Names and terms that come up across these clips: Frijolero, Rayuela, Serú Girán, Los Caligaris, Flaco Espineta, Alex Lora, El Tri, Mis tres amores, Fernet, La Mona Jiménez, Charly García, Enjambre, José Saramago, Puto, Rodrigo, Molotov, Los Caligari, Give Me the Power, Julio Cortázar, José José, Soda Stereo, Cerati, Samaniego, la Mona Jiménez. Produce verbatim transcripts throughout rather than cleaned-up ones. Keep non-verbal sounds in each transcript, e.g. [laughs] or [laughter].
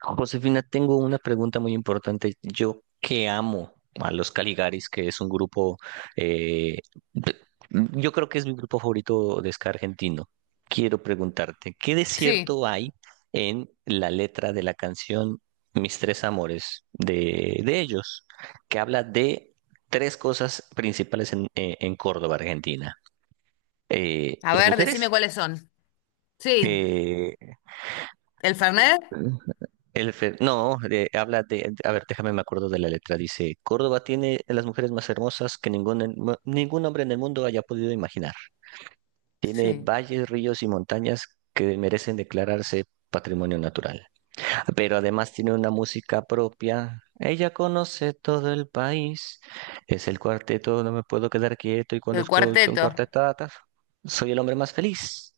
Josefina, tengo una pregunta muy importante. Yo que amo a los Caligaris, que es un grupo, eh, p- yo creo que es mi grupo favorito de ska argentino. Quiero preguntarte, ¿qué Sí. desierto hay en la letra de la canción Mis tres amores de, de ellos, que habla de tres cosas principales en, eh, en Córdoba, Argentina? Eh, A las ver, decime mujeres, cuáles son. Sí. eh, ¿El Fernet? el fe- No, de- habla de. A ver, déjame, me acuerdo de la letra. Dice, Córdoba tiene a las mujeres más hermosas que ningún, en- mu- ningún hombre en el mundo haya podido imaginar. Tiene Sí. valles, ríos y montañas que merecen declararse patrimonio natural. Pero además tiene una música propia. Ella conoce todo el país. Es el cuarteto, no me puedo quedar quieto y cuando El escucho un cuarteto. cuarteto, soy el hombre más feliz.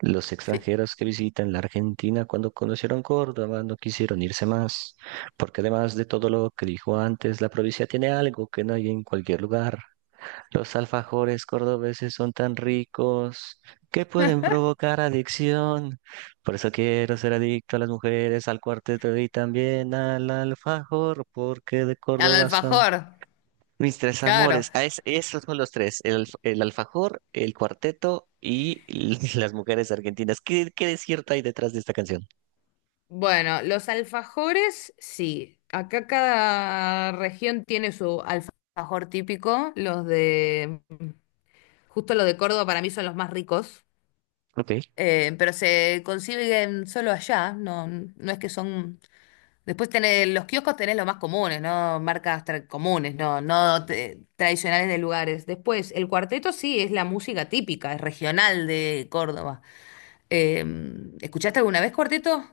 Los Sí. extranjeros que visitan la Argentina cuando conocieron Córdoba no quisieron irse más, porque además de todo lo que dijo antes, la provincia tiene algo que no hay en cualquier lugar. Los alfajores cordobeses son tan ricos que pueden provocar adicción. Por eso quiero ser adicto a las mujeres, al cuarteto y también al alfajor, porque de Al Córdoba son. alfajor. Mis tres Claro. amores. Ah, es- esos son los tres. El, alf- el alfajor, el cuarteto y [laughs] las mujeres argentinas. ¿Qué, qué desierto hay detrás de esta canción? Bueno, los alfajores, sí. Acá cada región tiene su alfajor típico. Los de, justo los de Córdoba para mí son los más ricos. Ok. Eh, pero se consiguen solo allá. No, no es que son. Después tenés, los kioscos tenés los más comunes, ¿no? Marcas tra- comunes, no, no te- tradicionales de lugares. Después, el cuarteto sí es la música típica, es regional de Córdoba. Eh, ¿Escuchaste alguna vez cuarteto?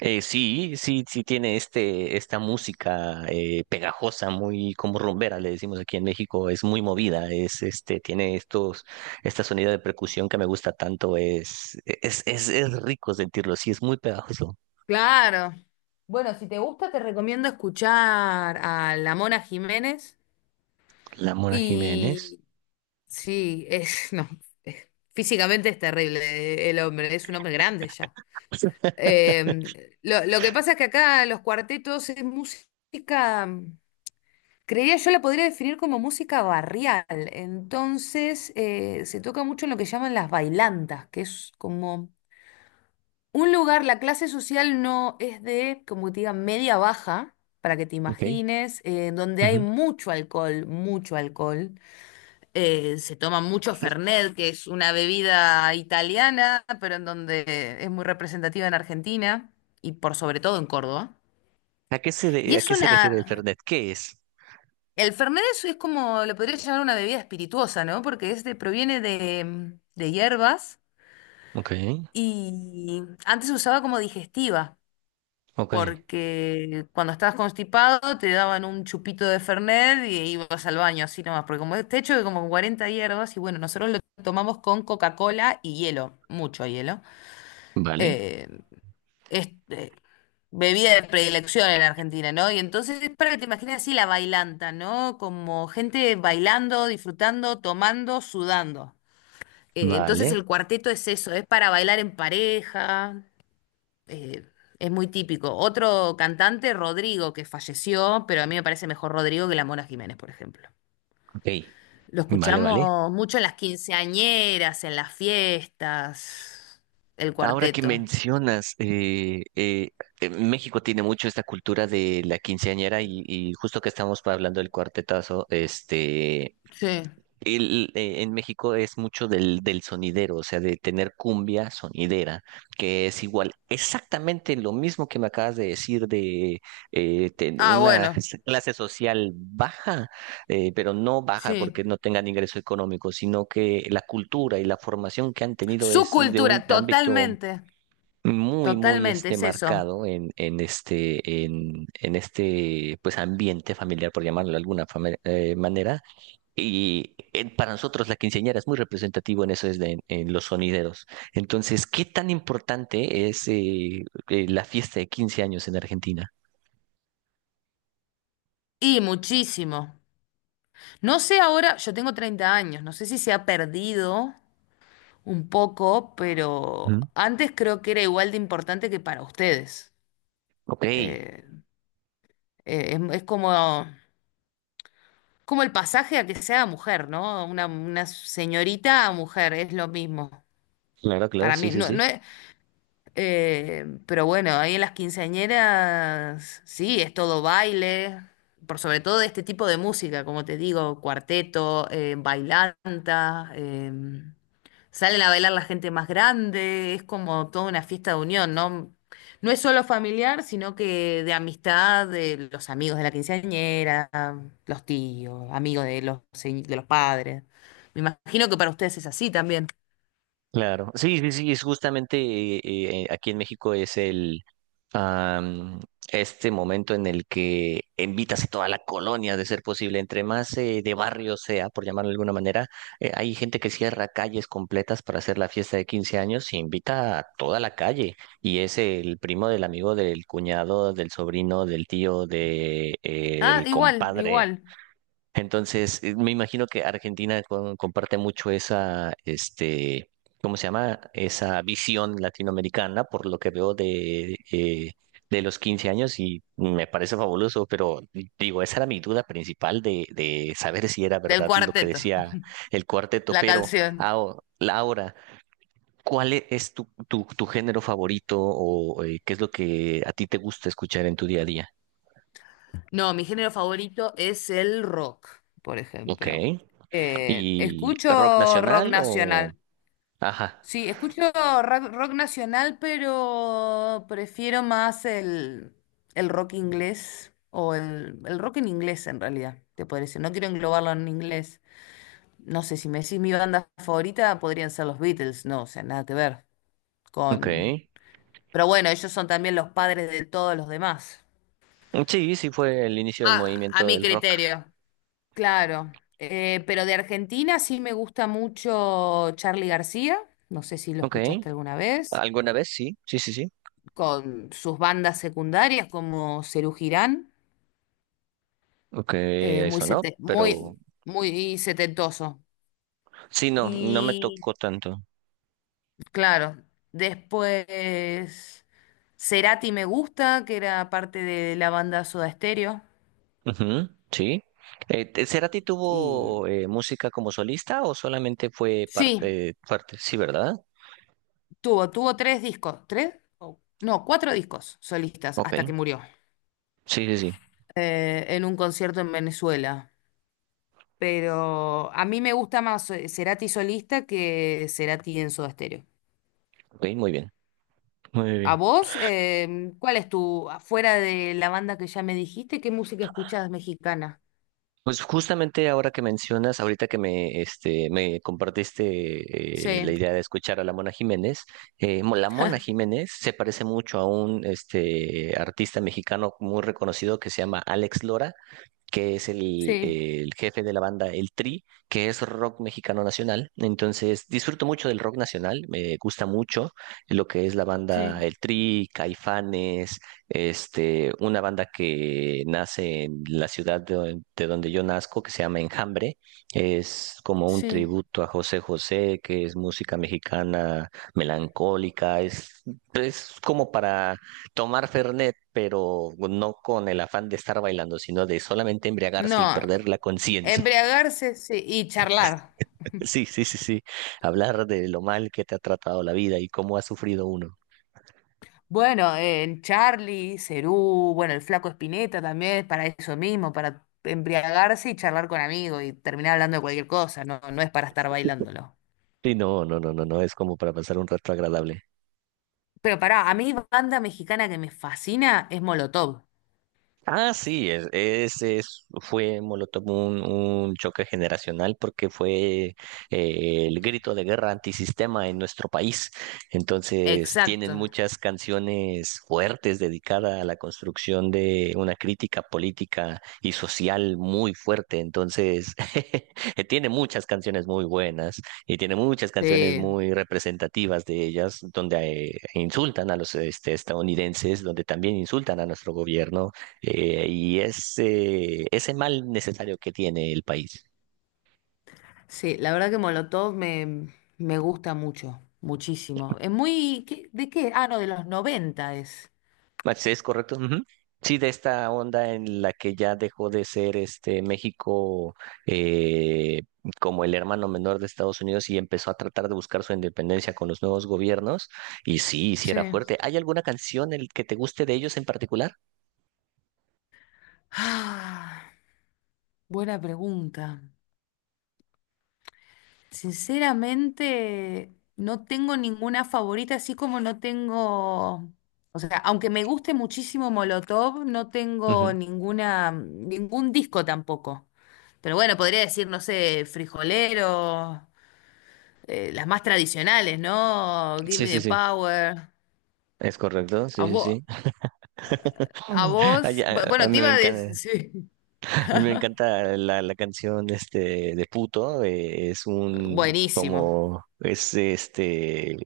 Eh, sí, sí, sí, tiene este, esta música, eh, pegajosa, muy como rumbera, le decimos aquí en México, es muy movida, es este, tiene estos, esta sonido de percusión que me gusta tanto, es, es, es, es rico sentirlo, sí, es muy pegajoso. Claro. Bueno, si te gusta, te recomiendo escuchar a la Mona Jiménez. La Mona Jiménez. Y sí, es, [laughs] no, es- físicamente es terrible, eh, el hombre, es un hombre grande ya. [laughs] Eh, lo, lo que pasa es que acá los cuartetos es música. Creería yo la podría definir como música barrial. Entonces, eh, se toca mucho en lo que llaman las bailantas, que es como un lugar, la clase social no es de, como te diga, media baja, para que te Ok. imagines, eh, donde hay Ujú. mucho alcohol, mucho alcohol. Eh, se toma mucho Fernet, que es una bebida italiana, pero en donde es muy representativa en Argentina y por sobre todo en Córdoba. ¿A qué se, Y de- a es qué se refiere el una Fernet? ¿Qué es? El Fernet es, es como, lo podría llamar una bebida espirituosa, ¿no? Porque este proviene de, de hierbas Ok, y antes se usaba como digestiva, ok. porque cuando estabas constipado te daban un chupito de Fernet y ibas al baño así nomás, porque como este hecho de como cuarenta hierbas y bueno, nosotros lo tomamos con Coca-Cola y hielo, mucho hielo. Vale, eh, este, Bebida de predilección en Argentina, ¿no? Y entonces es para que te imagines así la bailanta, ¿no? Como gente bailando, disfrutando, tomando, sudando. Eh, entonces vale, el cuarteto es eso, es para bailar en pareja, eh, es muy típico. Otro cantante, Rodrigo, que falleció, pero a mí me parece mejor Rodrigo que la Mona Jiménez, por ejemplo. ok. Lo Vale, vale. escuchamos mucho en las quinceañeras, en las fiestas, el Ahora que cuarteto. mencionas, eh, eh, eh, México tiene mucho esta cultura de la quinceañera y, y justo que estamos pa- hablando del cuartetazo, este, Sí. el, eh, en México es mucho del, del sonidero, o sea, de tener cumbia sonidera, que es igual, exactamente lo mismo que me acabas de decir de eh, ten- Ah, una bueno, clase social baja, eh, pero no baja porque sí. no tengan ingreso económico, sino que la cultura y la formación que han tenido Su es de un cultura, ámbito totalmente, muy, muy totalmente, este es eso. marcado en, en este, en, en este pues ambiente familiar, por llamarlo de alguna fame- eh, manera, y eh, para nosotros la quinceañera es muy representativo en eso, es de- en, los sonideros. Entonces, ¿qué tan importante es eh, eh, la fiesta de quince años en Argentina? Y muchísimo. No sé ahora, yo tengo treinta años, no sé si se ha perdido un poco, pero Ujú. antes creo que era igual de importante que para ustedes. Ok, Eh, eh, es, es como, como el pasaje a que sea mujer, ¿no? Una, una señorita a mujer, es lo mismo. claro, claro, Para sí, mí, sí, no, sí. no es. Eh, pero bueno, ahí en las quinceañeras, sí, es todo baile, por sobre todo de este tipo de música, como te digo, cuarteto, eh, bailanta, eh, salen a bailar la gente más grande, es como toda una fiesta de unión, ¿no? No es solo familiar, sino que de amistad, de los amigos de la quinceañera, los tíos, amigos de los, se- de los padres. Me imagino que para ustedes es así también. Claro, sí, sí, sí, es justamente eh, eh, aquí en México es el am, este momento en el que invitas a toda la colonia, de ser posible, entre más eh, de barrio sea, por llamarlo de alguna manera, eh, hay gente que cierra calles completas para hacer la fiesta de quince años y invita a toda la calle y es el primo del amigo del cuñado, del sobrino, del tío, del Ah, igual, compadre. igual, Entonces, eh, me imagino que Argentina con- comparte mucho esa, este, ¿cómo se llama? Esa visión latinoamericana, por lo que veo de, eh, de los quince años y me parece fabuloso, pero digo, esa era mi duda principal de, de saber si era del verdad lo que cuarteto. decía el cuarteto, La pero canción. ao- Laura, ¿cuál e- es tu, tu, tu género favorito o eh, qué es lo que a ti te gusta escuchar en tu día a día? No, mi género favorito es el rock, por Ok. ejemplo. Eh, ¿Y rock Escucho rock nacional o...? nacional. Ajá. Sí, escucho rock, rock nacional, pero prefiero más el, el rock inglés o el, el rock en inglés en realidad, te podría decir. No quiero englobarlo en inglés. No sé, si me decís mi banda favorita, podrían ser los Beatles. No, o sea, nada que ver Ok. con... Pero bueno, ellos son también los padres de todos los demás. Sí, sí fue el inicio del A, a movimiento mi del rock. criterio. Claro, eh, pero de Argentina sí me gusta mucho Charly García, no sé si lo Ok. escuchaste alguna vez, ¿Alguna vez? Sí, sí, sí, sí. con sus bandas secundarias como Serú Girán, Ok, eh, muy, eso no, sete- pero muy, muy setentoso. sí, no, no me Y tocó tanto. claro, después Cerati me gusta, que era parte de la banda Soda Stereo. Ujú, sí. Eh, te- ¿Cerati Y tuvo eh, música como solista o solamente fue sí, parte, parte? Sí, ¿verdad? tuvo, tuvo tres discos, tres, o- no, cuatro discos solistas Ok. hasta que murió, Sí, sí, sí. eh, en un concierto en Venezuela. Pero a mí me gusta más eh, Cerati solista que Cerati en Soda Stereo. Ok, muy bien. Muy ¿A bien. vos? Eh, ¿cuál es tu, afuera de la banda que ya me dijiste, qué música escuchás mexicana? Pues justamente ahora que mencionas, ahorita que me, este, me compartiste eh, la Sí, idea de escuchar a la Mona Jiménez, eh, mo- la Mona Jiménez se parece mucho a un este, artista mexicano muy reconocido que se llama Alex Lora, que es el, sí, el jefe de la banda El Tri, que es rock mexicano nacional. Entonces, disfruto mucho del rock nacional, me gusta mucho lo que es la sí, banda El Tri, Caifanes, este, una banda que nace en la ciudad de, de donde yo nazco, que se llama Enjambre. Es como un sí. tributo a José José, que es música mexicana melancólica, es, es como para tomar Fernet, pero no con el afán de estar bailando, sino de solamente embriagarse y No, perder la conciencia. embriagarse, sí, y charlar. [laughs] Sí, sí, sí, sí. Hablar de lo mal que te ha tratado la vida y cómo ha sufrido uno. Bueno, eh, en Charlie, Cerú, bueno, el Flaco Espineta también es para eso mismo, para embriagarse y charlar con amigos y terminar hablando de cualquier cosa, no, no es para estar bailándolo. Sí, no, no, no, no, no, es como para pasar un rato agradable. Pero pará, a mí banda mexicana que me fascina es Molotov. Ah, sí, es- ese es- fue Molotov un, un choque generacional porque fue eh, el grito de guerra antisistema en nuestro país. Entonces, tienen Exacto. muchas canciones fuertes dedicadas a la construcción de una crítica política y social muy fuerte. Entonces, [laughs] tiene muchas canciones muy buenas y tiene muchas canciones Sí, muy representativas de ellas, donde eh, insultan a los este, estadounidenses, donde también insultan a nuestro gobierno, eh, y ese, ese mal necesario que tiene el país. sí, la verdad que Molotov me, me gusta mucho, muchísimo. Es muy... ¿qué- ¿De qué? Ah, no, de los noventa es. Ah, sí, es correcto. Ujú. Sí, de esta onda en la que ya dejó de ser este México, eh, como el hermano menor de Estados Unidos y empezó a tratar de buscar su independencia con los nuevos gobiernos. Y sí, sí Sí. era fuerte. ¿Hay alguna canción el que te guste de ellos en particular? Ah, buena pregunta. Sinceramente, no tengo ninguna favorita, así como no tengo, o sea, aunque me guste muchísimo Molotov, no tengo Ujú. ninguna, ningún disco tampoco. Pero bueno, podría decir, no sé, Frijolero, eh, las más tradicionales, ¿no? Give Sí, Me sí, the sí. Power. Es correcto, A sí, sí, vos, sí. a [laughs] Ay, vos, a- bu- a bueno, mí te me iba a encanta. decir, [laughs] sí. [laughs] Me encanta la, la canción este de Puto, eh, es un Buenísimo. como es este eh,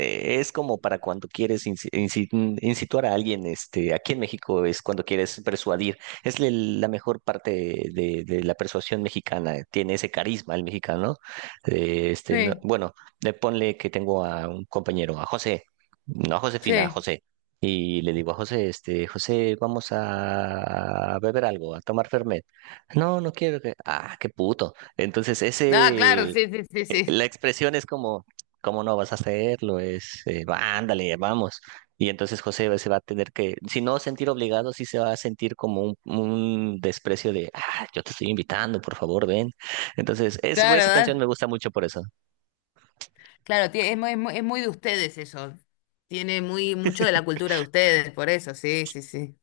es como para cuando quieres insi- insi- incituar a alguien, este aquí en México es cuando quieres persuadir, es el- la mejor parte de, de la persuasión mexicana, tiene ese carisma el mexicano. eh, este no- Sí, bueno, le ponle que tengo a un compañero, a José, no a Josefina, a sí. José. Y le digo a José, este, José, vamos a beber algo, a tomar Fernet. No, no quiero que. Ah, qué puto. Entonces, Ah, claro, ese. sí, sí, sí, eh, sí. La expresión es como, ¿cómo no vas a hacerlo? Es, eh, va, ándale, vamos. Y entonces José se va a tener que, si no sentir obligado, sí se va a sentir como un, un desprecio de, ah, yo te estoy invitando, por favor, ven. Entonces, es, esa canción Claro, me gusta mucho por eso. claro, tie- es muy, es muy, es muy de ustedes eso. Tiene muy mucho de la cultura de ustedes, por eso, sí, sí, sí.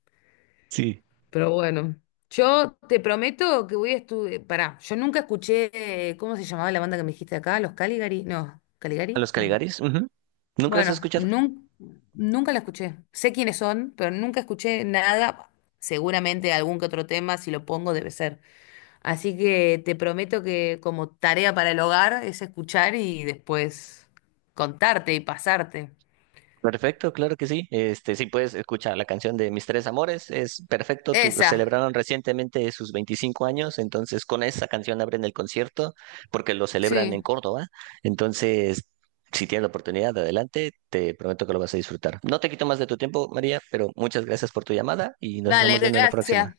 Sí. Pero bueno, yo te prometo que voy a estudiar. Pará, yo nunca escuché, eh, ¿cómo se llamaba la banda que me dijiste acá? ¿Los Caligari? No, ¿A ¿Caligari? los No. Caligaris? Ujú. ¿Nunca las has Bueno, escuchado? nun- nunca la escuché. Sé quiénes son, pero nunca escuché nada. Seguramente algún que otro tema, si lo pongo, debe ser. Así que te prometo que como tarea para el hogar es escuchar y después contarte y pasarte. Perfecto, claro que sí. Este, sí puedes escuchar la canción de Mis Tres Amores, es perfecto. Tu- Esa, Celebraron recientemente sus veinticinco años, entonces con esa canción abren el concierto porque lo celebran en sí. Córdoba. Entonces, si tienes la oportunidad, adelante, te prometo que lo vas a disfrutar. No te quito más de tu tiempo, María, pero muchas gracias por tu llamada y nos Dale, estamos viendo en la próxima. gracias.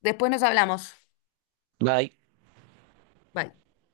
Después nos hablamos. Bye. Bye.